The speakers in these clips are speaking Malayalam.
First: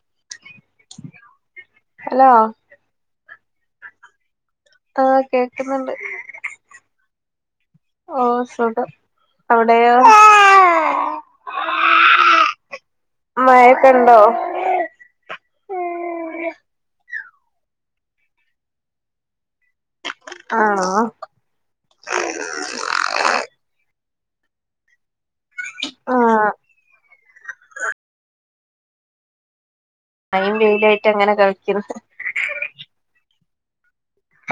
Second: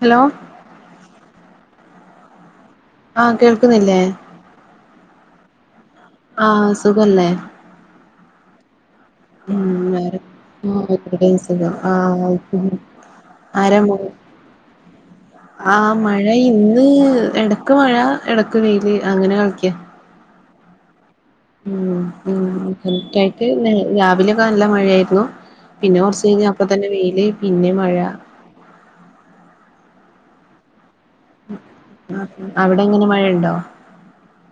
ഹലോ ഹലോ ആ കേൾക്കുന്നില്ലേ ആഹ കേക്ക്ന്നുണ്ട് ആഹ് സുഖല്ലേ ഓ സുഖം ഉം അവിടെയോ വേറെ ആ ഇവിടെയും സുഖം ആ [unintelligible] മഴൊക്കെണ്ടോ ആ മഴ ഇന്ന് ഇടക്ക് മഴ ഇടക്ക് വെയില് അങ്ങനെ കളിക്ക ആണോ ഉം [unintelligible] രാവിലെയൊക്കെ നല്ല മഴയായിരുന്നു പിന്നെ കുറച്ച് ആഹ് കഴിഞ്ഞാ അപ്പ തന്നെ വെയില് പിന്നെ മഴ അയിൻ വെയിലായിട്ട് അങ്ങനെ കളിക്ക്ണ് അവിടെ എങ്ങനെ മഴയുണ്ടോ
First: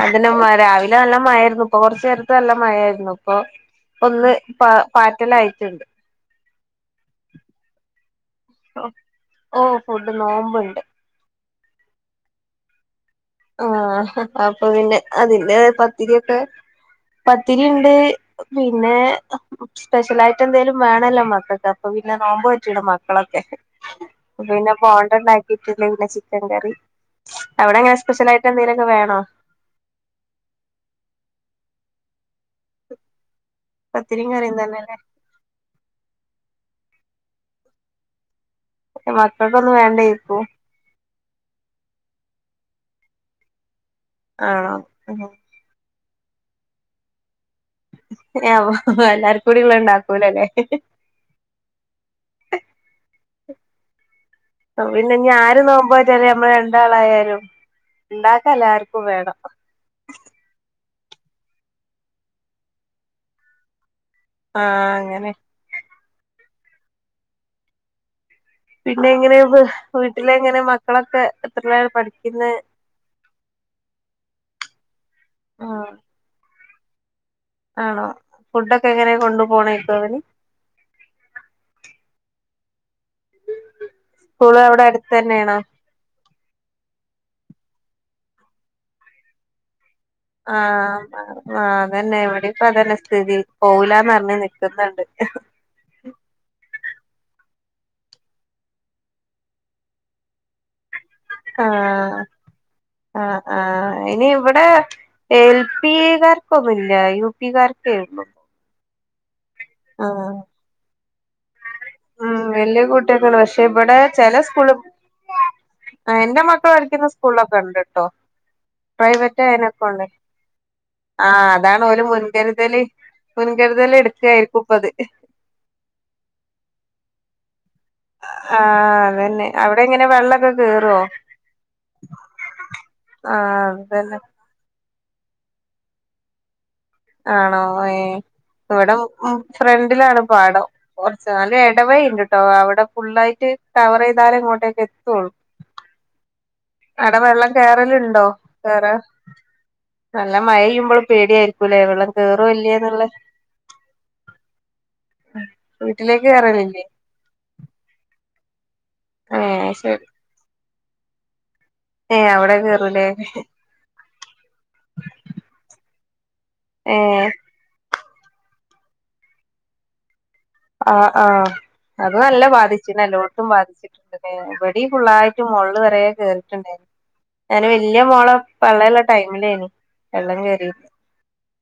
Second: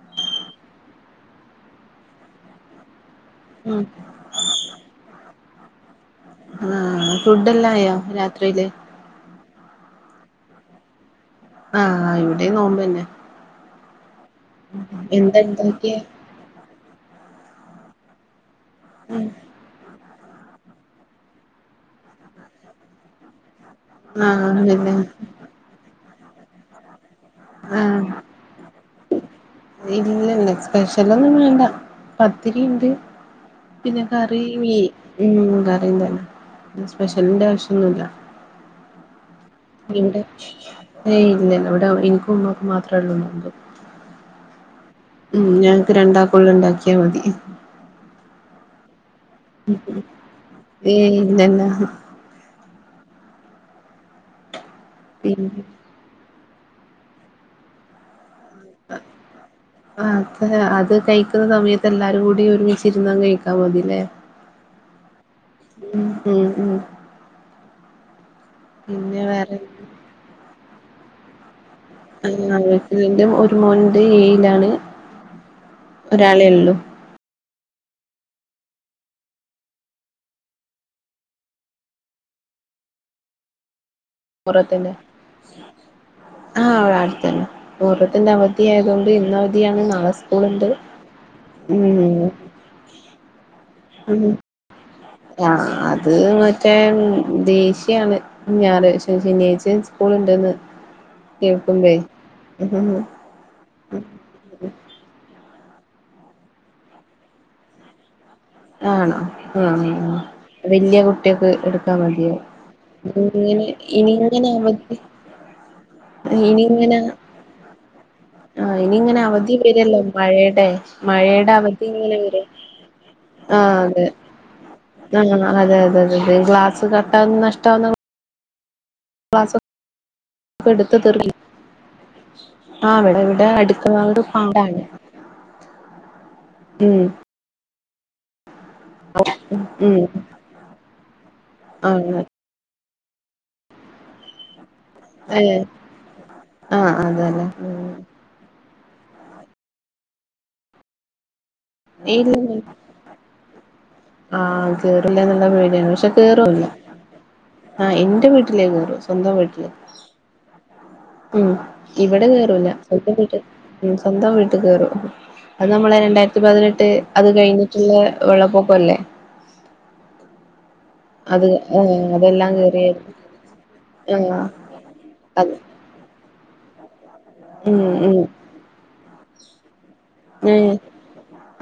അതിന് മഴ രാവിലെ നല്ല മഴായിരുന്നു ഇപ്പൊ കൊറച്ചു നേരത്ത് നല്ല മഴായിരുന്നു അപ്പൊ ഉം ഒന്ന് പ പാറ്റലായിട്ടുണ്ട് ആഹ ഫുഡ് എല്ലയോ രാത്രിയില് ഓ ഫുഡ് നോമ്പ്ണ്ട് ആഹ് ഇവിടെ നോമ്പോന്നെ ആഹ അപ്പൊ പിന്നെ അതിന്റെ ഇണ്ടാക്കിയെ പത്തിരി ഒക്കെ പത്തിരി ഉണ്ട് പിന്നെ സ്പെഷ്യലായായിട്ട് എന്തേലും. വേണേല്ലോ മക്കക്ക് അപ്പം പിന്നെ നോമ്പററിക്ണ് മക്കളൊക്കെ പിന്നെ പോണ്ടാ ഉണ്ടാക്കിട്ട് പിന്നെ ചിക്കൻ കറി അവിടെ ആാ അങ്ങനെ സ്പെഷ്യൽ ആയിട്ട് എന്തെങ്കിലുമൊക്കെ വേണോ ഇല്ല ഇല്ല സ്പെഷ്യലൊന്നും വേണ്ട പത്തിരി ഒണ്ട് പിന്നെ പത്തിരിയും കറി കറിയും മീ തന്നെല്ലേ കറി സ്പെഷ്യലിന്റെ ആവശ്യയൊന്നുയില്ലാ മക്കൾക്കൊന്നും ഇവടെ വേണ്ടേക്കും യെ ഇല്ല ഇവടെ എനിക്കും ഉമ്മക്കും മാത്രള്ളൂ നോമ്പ് ആാ ഉം ഞങ്ങക്ക് രണ്ടാക്കും ഒള്ളാ ഒണ്ടാക്കിയാ മതി ഹെ എല്ലാർക്കും കൂടി ഒളള ഒണ്ടാക്കൂലല്ലോ ഏയ് ഇല്ലല്ല പിന്നെ ഇനി ആരും നോമ്പ് നേ റ്റാലും [unintelligible] രാണ്ടാളായാലും ഒണ്ട [unintelligible] കഴിക്ക്ന്നാ സമയത്ത് എല്ലാരും കൂടി ഒരുമിച്ചിരുന്ന് കഴിക്കാൻ മതിലോ ആാ അങ്ങനെ ഉം ഉം ഉം പിന്നെ എങ്ങനെ വ് വീട്ടിലെ എങ്ങനെ മക്കളൊക്കെ എത്രയില പഠിക്കുന്നെ ഹ വീട്ടിൽ എന്റെ ഒരു മോനുണ്ട് ഏഴിലാണ് ഒരാളോ ഒള്ളൂ ആണോ ഫുഡൊക്കെ എങ്ങനെ കൊണ്ട് പോണേക്ക് അവര് സ്കൂള് എവിടെ മുഹറത്തിന്റെ അടുത്ത് തന്നെയണോ ത്ത്ന്നോ മുറാത്തിന്റെ അവധിയായത്കൊണ്ട് ഇന്ന് അവധിയാണ് നളെ സ് ആാ അത് തന്നെ ഇവടെ ഇപ്പം അത് തന്നെ സ്ഥിതി പോവുല്ലാ അറിഞ്ഞ് നിക്ക്ന്നോണ്ട് ആാ അത് മറ്റേ ഉം ദേഷ്യാണ് ഞാറാഴ്ച്ചോയും ശനിയാഴ്ചോയും സ്കൂള് ഉണ്ടെന്ന് ആാ ആാ ആാ ഇനി ഇവിടെ എൽ പി കാറ്ക്കൊന്നുയില്ലാ യു പി കാർക്കേയെള്ളു ആണോ ആാ വല്യായ കുട്ടിയോക്ക് എട്ക്കാ മതിയോ വല്ല്യാ കുട്ടിയേക്കൊണ്ട് പശെ ഇങ്ങനെ ഇവടെ ചെലാ ഇനിങ്ങനെ സ്കൂള് അവധി എന്റെ മക്കള് ഇനിങ്ങനെ പഠിക്കുന്ന സ്കൂളൊക്കെ ഉണ്ട്ട്ടോ ആഹ് ഇനിങ്ങനെ പ്രൈവറ്റ് അവധി വരല്ലോ ആയനൊക്കെണ്ട് മഴയുടെ മഴയുടെ അതാണ് അവധി ഒല് ഇങ്ങനെ വരും മുൻകരുതൽ ല് മുൻകരുതല് എട്ക്കാ അങ്ങനെ അതെ അതെ അതെ അതെ ക്ലാസ്സ് കാട്ടാവും നഷ്ടാവും ആാ അത് തന്നെ അവടെ എങ്ങനെ വെള്ളോക്കെ കേറുവോ ആാ ഇവിടെ ആഹ് അതന്നെ ഇവിടെ പാടാണ് ഉം ആണോ യെ ഇവിടെ ഉം ഉം ഫ്രന്റിലാണ് പാടാം [unintelligible] ഇടവഴി ആണ് ഉണ്ട് ട്ടോ [unintelligible] ഐ അടെ വെള്ളം കേറ്ലെണ്ടോ കേറ നല്ല മയാ ചെയ്യുമ്പോള് പേടി ല്ലോ വെള്ളം കേറും ഇല്ലോന്ന് ആാ കേയറില്ലാ എന്നുള്ളാ പേടിയാണ് പശെ കേറുല്ലാ കേറലില്ലേ ആാ എന്റെ വീട്ടിലേ കേറുളു സ്വന്തം ഏ വീട്ടില് ശരി ഉം ഏ ഇവടെ അവിടെ കേറൂല്ലാ കേറൂലേ സ്വന്തം വീട്ടി സ്വന്തം വിട്ട് കേറും അത് നമ്മളെ പതിനെട്ട് ഏ അത് കഴിഞ്ഞിട്ട് വെള്ളപ്പൊക്കം ഇലേ ആാ ആാ അത് ഏ അത് നല്ലാ അതെല്ലാം ബാധിച്ചിന്ന് കേറിയായിരുന്നു എല്ലോട്ടും ബാധിച്ചിട്ടുണ്ട് ആ ഇവടെ ഫുള്ളായിട്ട് അത് മെള് വെരേ കേറി [unintelligible] ഞാന് ഉം വല്ല്യായ ഉം മോള് ഉം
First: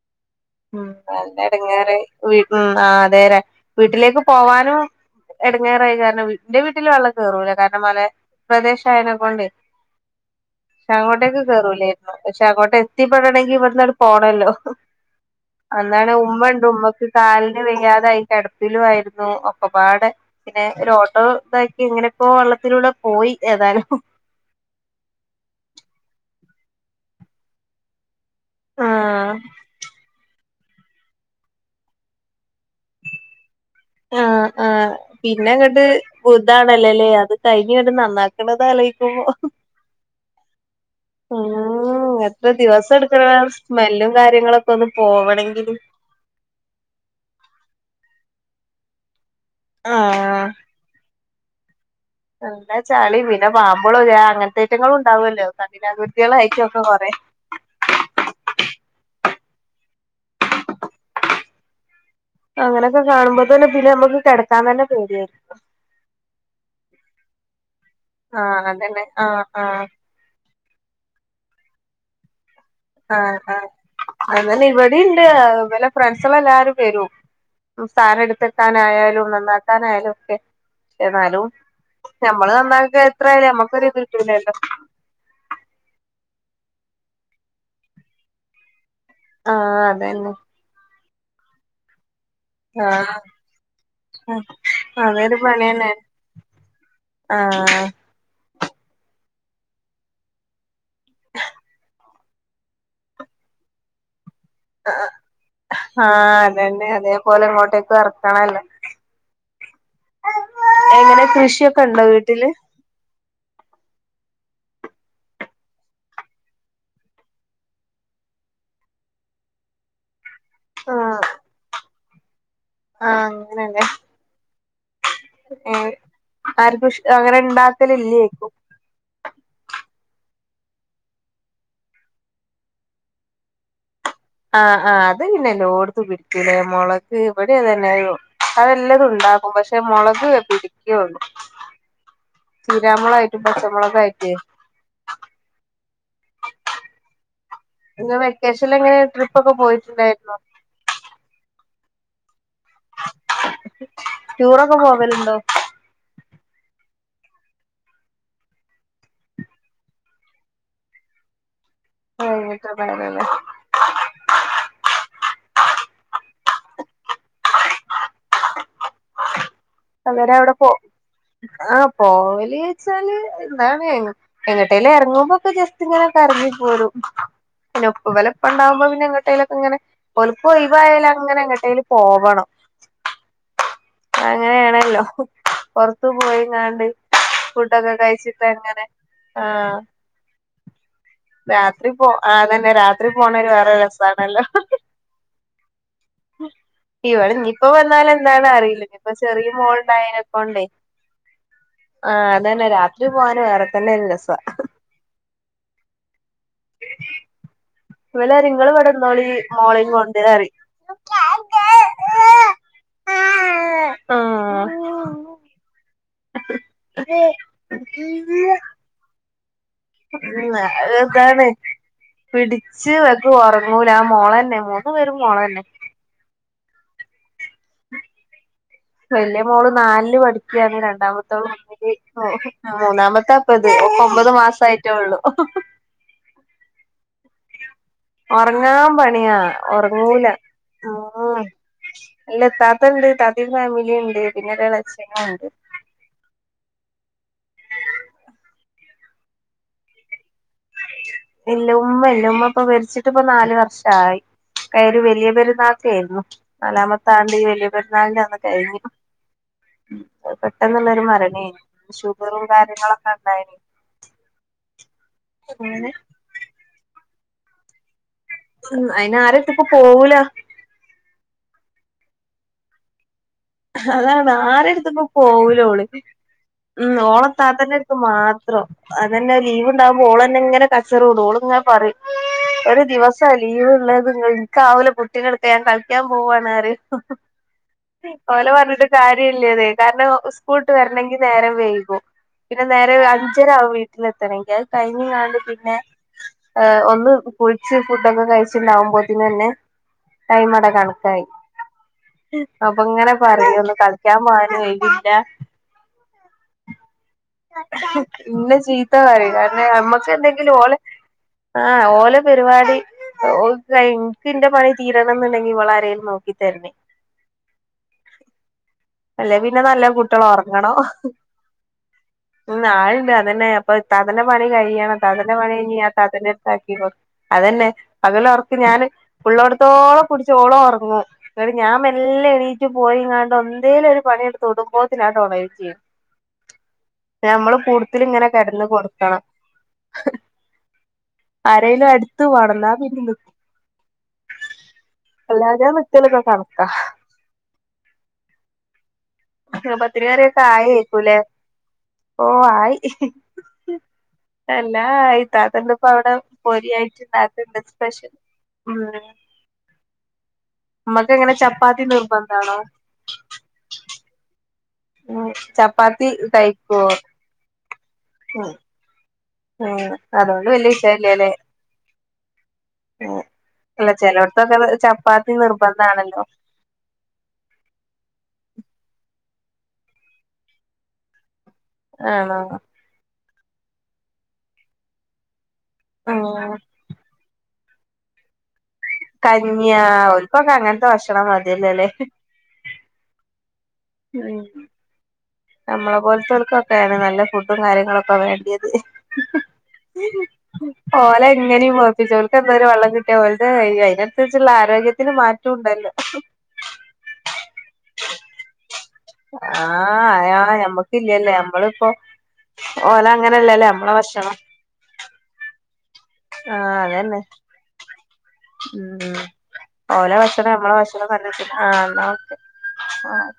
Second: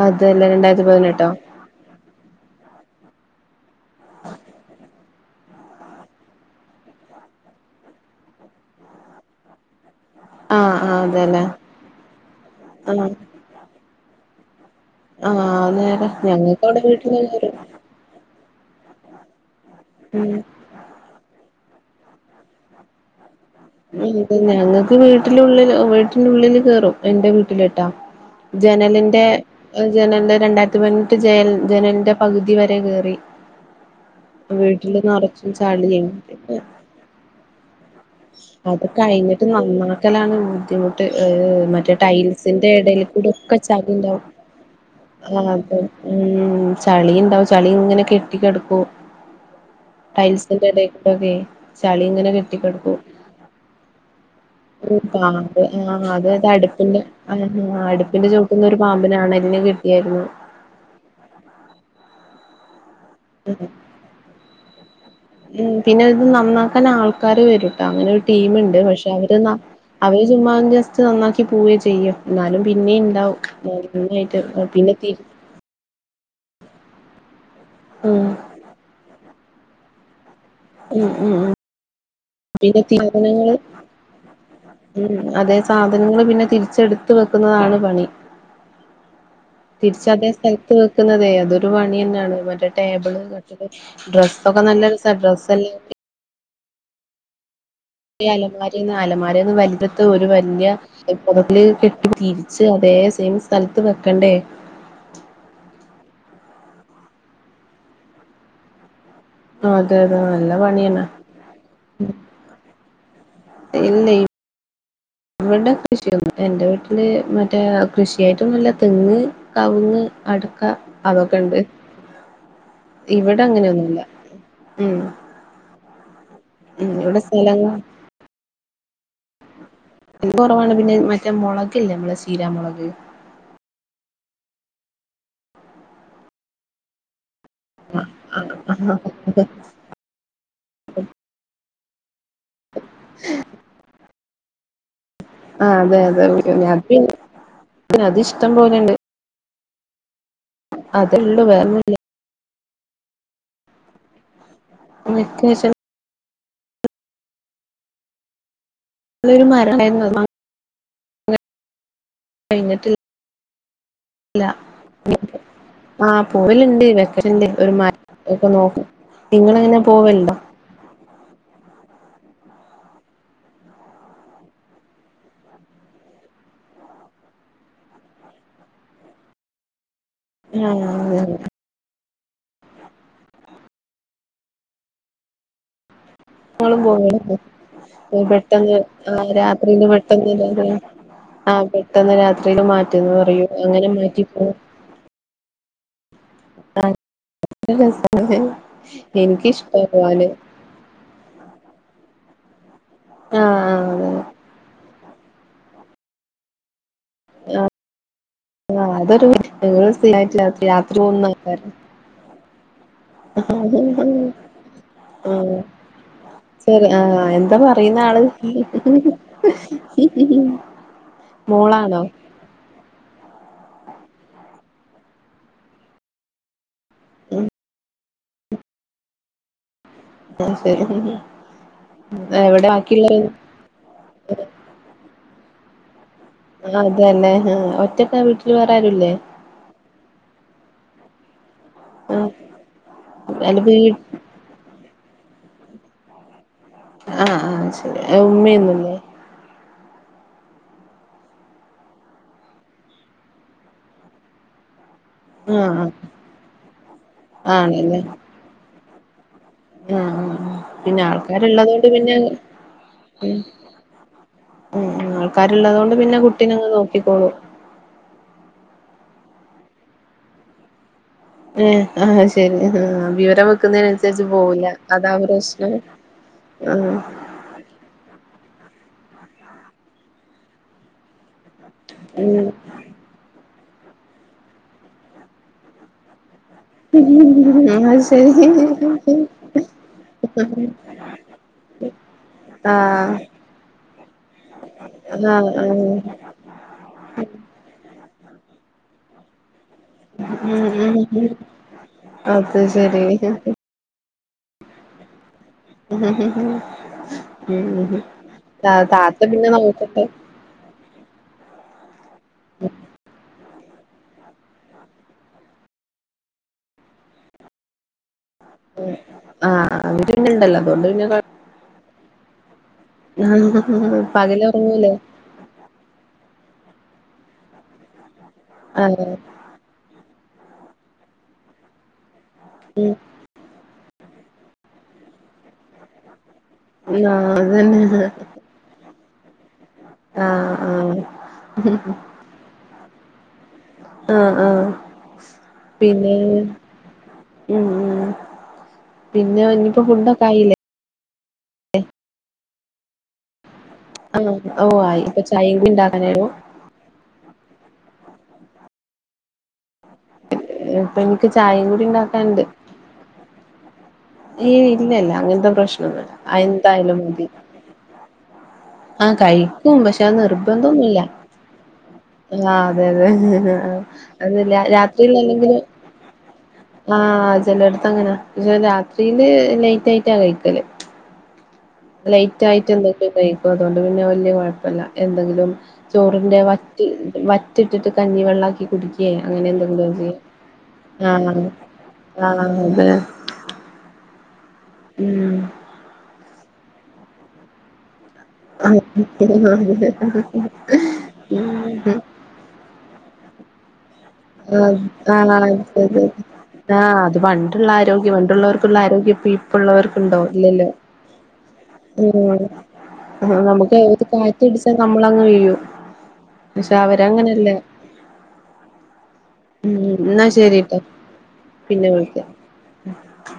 അതല്ലേ രണ്ടായിരത്തി ഉം പതിനെട്ടോ നല്ല എടങ്ങാറ് വീട്ട ഉം ആാ തെരാ വീട്ടിലേക്ക് പോവാനും എടങ്ങാറായി കാരണം എന്റെ വീട്ടില് വെള്ളം കേറൂലാ കാരണം മലെ പ്രദേശം ആയത് കൊണ്ടോ അ പക്ഷെ അങ്ങോട്ടേക്കെ കേയറൂലായിരുന്നു പക്ഷെ അങ്ങോട്ടെ ആഹ് എത്തിപ്പെടണമെങ്കിൽ ഇവിടുന്ന്ട് പോണല്ലോ ആഹ് നേരാ അന്നാണ് ഉമ്മ ഞങ്ങക്ക് ഉണ്ട് അവിടെ ഉമ്മക്ക് വീട്ടില് കേറും കാലിന് വെയ്യാതൊയി. കിടപ്പിലു ആരുന്നു ഒപ്പപാട് ഉം പിന്നെ ഒരു ഓട്ടോ ഇത എങ്ങനെപ്പോ വെള്ളത്തിലൂടെ പോയി ഏതായാലും എ ഞങ്ങക്ക് വീട്ടിലുള്ളിൽ വീട്ടിന്റെള്ളില് കേയറും എന്റെ വീട്ടിലിട്ടാ ജനലിന്റെ ആഹ് ജനലിന്റെ രണ്ടായിരത്തി പതിനെട്ട് ജ ജനലിന്റെ പകുതി ഇതുവരെ കയറി ആ ആ പിന്നെ ഇങ്ങട്ട് ചളിയും ഇതാണല്ലേല്ലേ അത് കഴിഞ്ഞട്ട് നന്നാക്കണത അത് കഴിഞ്ഞിട്ട് നന്നാക്കലാണ് ബുദ്ധിമുട്ട് മറ്റേ ഉം എത്ര ടൈൽസിന്റെ ദിവസം ഇടൽ എടുക്കണ കൂടെൊക്കെ സ്മെല്ലും ചളിണ്ടാവും കാര്യങ്ങളൊക്കെ ഒന്ന് ആ പോവണെങ്കില് ഉ ചളിണ്ടാവും ചളി അങ്ങനെ കെട്ടിക്കടുക്കു ആഹ് ടൈൽസിന്റെ ഇടക്കൂൊക്കെ ചളി ഇങ്ങനെ നല്ല കെട്ടിക്കെടുക്കൂ ചളി പിന്നെ പാമ്പുകളും അങ്ങനത്തെ ഐറ്റങ്ങളും അത ആ ഉണ്ടാവുമല്ലോ അത അത് കഠിനാകൃതികളായിട്ടൊക്കെ അടുപ്പിന്റെ കൊറേ അടുപ്പിന്റെ ചോട്ട- ഒരു പാമ്പിനണലന് കിട്ടിയായിരുന്നു അങ്ങനെയൊക്കെ കാണുമ്പോത്തന്നെ ബില് നമുക്ക് കിടക്കാ തന്നെ പേടിയായിരുന്നു ആക്കർ വരട്ടോ അങ്ങനെ ഒരു ടീംുണ്ട് അതന്നെ പക്ഷെ അവര് ആഹ് ആഹ് അവര് ചുമ്മാ നന്നാക്കി പോവുകയും ചെയ്യും എന്നാലും പിന്നെ ആഹ് ആഹ് ഇണ്ടാവുംന്നായിട്ട് പിന്നെ തീ ഫ്രണ്ട്സുള്ള എല്ലാരും വരും സാധനം ഉം എടുത്തെക്കാനായാലും നന്നാക്കാനായാലും ഒക്കെ ഉം ഉം എന്നാലും ഉം നമ്മള് നന്നാക്കാക്ക എത്രയാല നമ്മക്കൊരിത് കിട്ടില്ലല്ലോ ഉം അതേ സാധനങ്ങൾ പിന്നെ തിരിച്ചെടുത്ത വെക്കുന്നതാണ് പണി ആഹ് തിരിച്ച അതേ അതന്നെ സ്ഥലത്ത് വെക്കുന്നതേ അതൊരു പണി തന്നെയാണ് മറ്റേ ആഹ് ടേബിള് ക് ഡ്രസ്ക്കെ നല്ലൊരുസ ഡ്രസ്ല്ലാം ആഹ! അലമാരന്ന് അലമാരന്ന് വല ഒരു വലിയ ക- തിരിച്ച് അതേ സെയിം സ്ഥലത്ത് വെക്കണ്ടേ ആഹ അതന്നെ അതേപോലെ ഇങ്ങോട്ടേക്ക് ഇറക്കണല്ലോ അതെ അതെ നല്ല പണിയാണ് എങ്ങനെ കൃഷിയൊക്കെ ഉണ്ടോ വീട്ടില് ഇല്ല ഇവിടെ കൃഷിയൊന്ന എന്റെ വീട്ടില് മറ്റേ കൃഷിയായിട്ടൊന്നല്ല തെങ്ങ്, കവുങ്ങ്- അടുക്ക ആഹ് അതൊക്കെ ഇണ്ട് ആഹ് ഇവിടെ അങ്ങനെയൊന്നുമല്ല ഉം ഏ ഉം ആർക്കുംഷ ഇവിടെ അങ്ങനെ സ്ഥലങ്ങൾ ഉണ്ടാക്കല ഇല്ലേക്കും കുറവാണ് പിന്നെ മറ്റേ മുളക്ല്ലേ നമ്മളെ ചീരാമുളക് ആഹ് ആ് അത് പിന്നെല്ലോ ഓടുത്ത് പിടിക്കൂലേ മുളക് എവിടെ അത് തന്നെയ അതെല്ലാതും ഉണ്ടാക്കും പക്ഷെ മുളക് പിരിക്കള്ളു ചീരാമുളകായിട്ടും പച്ചമുളൊക്കെ ആയിട്ടേ ആ അതെ അതെ അത് നി അത് ഇഷ്ടം വെക്കേഷൽ എങ്ങനെ ട്രിപ്പ ഒക്കെ പോയിട്ടുണ്ടായിുന്നോ? അതേള്ളൂ വേറെല്ലേ ടൂറൊക്കെ പോവലുണ്ടോ? വെക്കേഷൻ അതൊരു മരണരുന്നു ആട്ട് പറയല്ലേ ഇല്ല ആഹ് പൂലുണ്ട് വെക്കലണ്ട് ഒരു ഒക്കെ നോക്കും നിങ്ങങ്ങനെ സമരെ അവിടെ പോ ആഹ പോ ച്ചാല് എന്താണ് എങ്ങട്ടേല ഇറങ്ങുമ്പോൊക്കെ ജസ്റ്റ് ഇങ്ങനൊക്കെ ഇറങ്ങി പോരും പിന്നെപ്പ വലപ്പ ഉണ്ടാവുമ്പോ പിന്നെങ്ങട്ടേയിലൊക്കെ ഇങ്ങനെ ഒലിപ്പ് ആ ഒയവായാല അങ്ങനെ എങ്ങട്ടൽ പോവണം [unintelligible] അങ്ങനെയാണല്ലോ പുറത്തു ഞങ്ങളും പോയിങ്ങാണ്ട് പോവലുണ്ട് ഫുഡൊക്കെ കഴിച്ചിട്ട് പെട്ടെന്ന് എങ്ങനെ ആ രാത്രിയില് പെട്ടെന്ന് എല്ലാരും ആ രാത്രി പോ പെട്ടെന്ന് രാത്രിയില് അതന്നെ രാത്രി മാറ്റന്ന് പറയും പോണര് വേറെ അങ്ങനെ മാറ്റി രസാണല്ലോ പോവും ഇവടെ ഇപ്പ നല്ല വന്നാല രസാണ് എന്താണ് അറിയില്ല ചെറിയ എനിക്കിഷ്ടാ പോവാന് മോളണ്ടായനപ്പണ്ടേ ആ അത് തന്നെ രാത്രി ആ പോവാനും ആ വേറെ തന്നെ രസ ആ ഇവല് പറയും ഇങ്ങള് ആ ഇവിടെ നിന്നോളി മോളേം അതൊരുങ്ങള് കൊണ്ട് പറയും സ്ട്ട് രാത്രി പോന്ന [unintelligible] ആ ആഹ് ആ ശെരി ആഹഎന്താ പറയുന്ന ആള് ഇതാണ് മോളാണോ പിടിച്ച് വക്കും ഉറങ്ങൂ മോള് തന്നെ മൂന്നു പേരും മോള് തന്നെ ഉം വല്ല മോള് നാലില് ആഹ് പഠിക്കുകയാണ് ശരി രണ്ടാമത എവിടെ [unintelligible] ബാക്കിയുള്ളവര് മൂന്നാമത്തേത് ഒമ്പത് മാസം റ്റള്ളൂ ആ അതല്ലെ ആ ഉറങ്ങാൻ പണിയാ ഉറങ്ങൂല ഉം ആഹ് ഇല്ല താത്ത ഉണ്ട് താത്തി അല്ല വീ ഫാമിലി ഉണ്ട് പിന്നെ ഇളയച്ഛനും ഉണ്ട് ആ ആ ശരി ഉമ്മയൊന്നുമില്ലേ ഇല്ല ഉമ്മ ഇല്ല ഉമ്മ ഇപ്പൊ മരിച്ചിട്ടിപ്പോ നാലു വർഷമായി വലിയ ആഹ് പെരുന്നാൾക്കായിരുന്നു നാലാമത്താണ്ട് ഈ വലിയ പെരുന്നാളിന് അന്ന് കഴിഞ്ഞു ആ പിന്നെ പെട്ടെന്നുള്ളൊരു മരണേനു ആൾക്കാരുള്ളതു കൊണ്ട് പിന്നെ ഷുഗറും കാര്യങ്ങളൊക്കെ ഉം ഉണ്ടായിന് ഉം അങ്ങനെ ആൾക്കാരുള്ളതുകൊണ്ട് പിന്നെ കുട്ടിനങ്ങ് നോക്കിക്കോളൂ ഉം അയിന് ആർക്കെടുത്തും പോവൂല ആ ശരി ആ വെക്കുന്നതിനനുസരിച്ച് അതാണ് പോവില്ല ആരെടുത്ത്ക്കും അതാ പോവൂല പ്രശ്നം ഓള് ഉം ആഹ് ഓള് താത്തന്റെ അടുത്ത് മാത്രം അതങ്ങനെ ലീവ് ഉണ്ടാവുമ്പോ ഓൾന്നെ ഇങ്ങനെ കച്ചറം ഉടും അവഓള ഇങ്ങനെ പറയും ഉം ഒരു ദിവസംല്ല ലീവ് ഉള്ളത്. നിങ്ങൾക്കാ ഒരു കുട്ടിനെ എടുത്ത് ഞാൻ കളിക്കാൻ പോവവാ ഉ ശരി ലെ പറഞ്ഞിട്ട് കാര്യ ഇല്ലതെ കാരണം സ്കൂളട്ട് വരണമെങ്കി നേരം വൈകും പിന്നെ നേരെ ആഹ് അഞ്ചരാവും വീട്ടിലെത്തണമെങ്കിൽ അത് കഴിഞ്ഞാണ്ട് ആഹ് പിന്നെ ആഹ് ഒന്ന് കുളിച്ച് ഫുഡൊക്കെ കഴിച്ചിട്ടുണ്ടാവുമ്പോത്തിന് തന്നെ ഉം ടൈമവിടെ ഉം കണക്കായി ഉം അത് അപ്പൊ ശരി ഇങ്ങനെ പറയ ഒന്ന് കളിക്കാൻ പോകാൻ കഴിഞ്ഞില്ല ഉ ഹ പിന്നെ ചീത്ത കാര്യം പിന്നെ കാരണം നോക്കട്ടെ നമ്മക്ക് എന്തെങ്കിലും ഓലെ ആഹ ഓല പരിപാടി ഓ ഇക്കിന്റെ പണി തീരണം എന്നുണ്ടെങ്കി ഇവളെ ആരേലും നോക്കി തരണേ അല്ലെ പിന്നെ ആഹ് നല്ല അവര് കുട്ടികൾ പിന്നെ ഇണ്ടല്ലോ ഉറങ്ങണോ അതുകൊണ്ട് പിന്നെ കൊഴ ഉ ആളുണ്ട് അതന്നെ അപ്പൊ ഇത്താത്തന്റെ പകല് പണി ഒറങ്ങൂലേ കഴിയണം ഇത്താത്തന്റെ പണി കഴിയു ഇത്താത്തന്റെ അതന്നെ പകലോർക്ക് ആഹ് ഞാന്പുള്ളോടത്തോളം കുട്ടിച്ചോളം ഉറങ്ങു ഞാൻ മെല്ലേ എണീറ്റ് പോയി ഇങ്ങാണ്ട് ഒ ഇന്തേലും ഒരു പണിയെടുത്ത് തുടങ്ങുമ്പോ ഉണരുകയും ചെയ്യും ആഹ് നമ്മള് അതന്നെ കൂടുതൽ ഇങ്ങനെ കിടന്ന് കൊടുക്ക ആഹ് ആഹ് ആരലും അടുത്തു വേണം എന്നാ പിന്ന ആഹ് ആഹ് അല്ലാതെ പിന്നെ നിക്കലൊക്കെ കണക്കാ ഉം ഉം പിന്നെ ഇനിയിപ്പോ ഫുഡൊക്കെ ആയില്ലേ പത്രികാരൊക്കെ [unintelligible] ഓ ആയി ആഹ് അല്ല ഓഹ് ആയി ഇപ്പൊ ചായയും ഇതാത്ത കൂടി ഇപ്പോ അവിടെ ഉണ്ടാക്കാനായിരുന്നു പോരി ആയിട്ട് ഇണ്ടാത്തണ്ട് സ്പെഷ്യൽ ഉണ്ട് ഇപ്പൊ നമ്മക്ക് എനിക്ക് എങ്ങനെ ചായയും ചപ്പാത്തി കൂടി ഉണ്ടാക്കാനുണ്ട് നിർബന്ധാണോ ഈ ഇല്ലല്ല ഉം അങ്ങനത്തെ ചപ്പാത്തി പ്രശ്നൊന്നുമ കഴിക്കോ എന്തായാലും മതി ഉം ആഹ് കഴിക്കും ഉം പക്ഷെ അത് അതുകൊണ്ട് വല്യ നിർബന്ധൊന്നുമില്ല വിഷയല്ലല്ലേ ആഹ അതെ അതെ ഉം അല്ല അതല്ല ചെലോട്ത്തൊക്കെ രാത്രിൽ ചപ്പാത്തി അല്ലെങ്കിലും നിർബന്ധാണല്ലോ ആഹ് ചിലയിടത്ത് അങ്ങനാ പക്ഷെ രാത്രിയില് ലേറ്റ് ആയിട്ടാ കഴിക്കല് ആണോ ലൈറ്റ് ആയിട്ട് എന്തെങ്കിലും കഴിക്കും അതുകൊണ്ട് പിന്നെ വലിയ കുഴപ്പല്ല എന്തെങ്കിലും ഉം ചോറിന്റെ വറ്റ വറ്റിട്ടിട്ട് കഞ്ഞിവെള്ളം ആക്കി കുടിക്ക അങ്ങനെ കഞ്ഞിയാ എന്തണ്ടോ ചെയ്യ ഓൽക്കൊക്കെ അങ്ങനത്തെ ആ ഭക്ഷണം മതിയല്ലോല്ലേ ആ അതെ ഉം ഉം നമ്മളെ പോലത്തോർക്കൊക്കെയാണ് നല്ല ഫുഡും കാര്യങ്ങളൊക്കെ വേണ്ടത് പോലെ എങ്ങനെയും [unintelligible] എന്ത വെള്ളം കി അ വളതായി [unintelligible] ആഹ് ആഹ് അതെ അതെ അതെ ആഹ് അത് പണ്ടുള്ള ആരോഗ്യം പണ്ടുള്ളവർക്കുള്ള ആരോഗ്യം ഇപ്പ ഇപ്പ ഉള്ളവർക്കുണ്ടോ ആഹ് ആ ഞമ്മക്കില്ലല്ലേ നമ്മളിപ്പോ ഓല അങ്ങനെയല്ലല്ലേ നമുക്ക് നമ്മളെ ഭക്ഷണം കാറ്റ് അടിച്ച നമ്മൾ അങ്ങ് വീഴും പക്ഷെ ആഹ് അതന്നെ അവരങ്ങനെയല്ല ഉ ഉം ഓലെ എന്നാ ഭക്ഷണം നമ്മളെ ശരിട്ടോ ഭക്ഷണം ആ പിന്നെ വിളിക്കാം എന്നക്കെ ആഹ്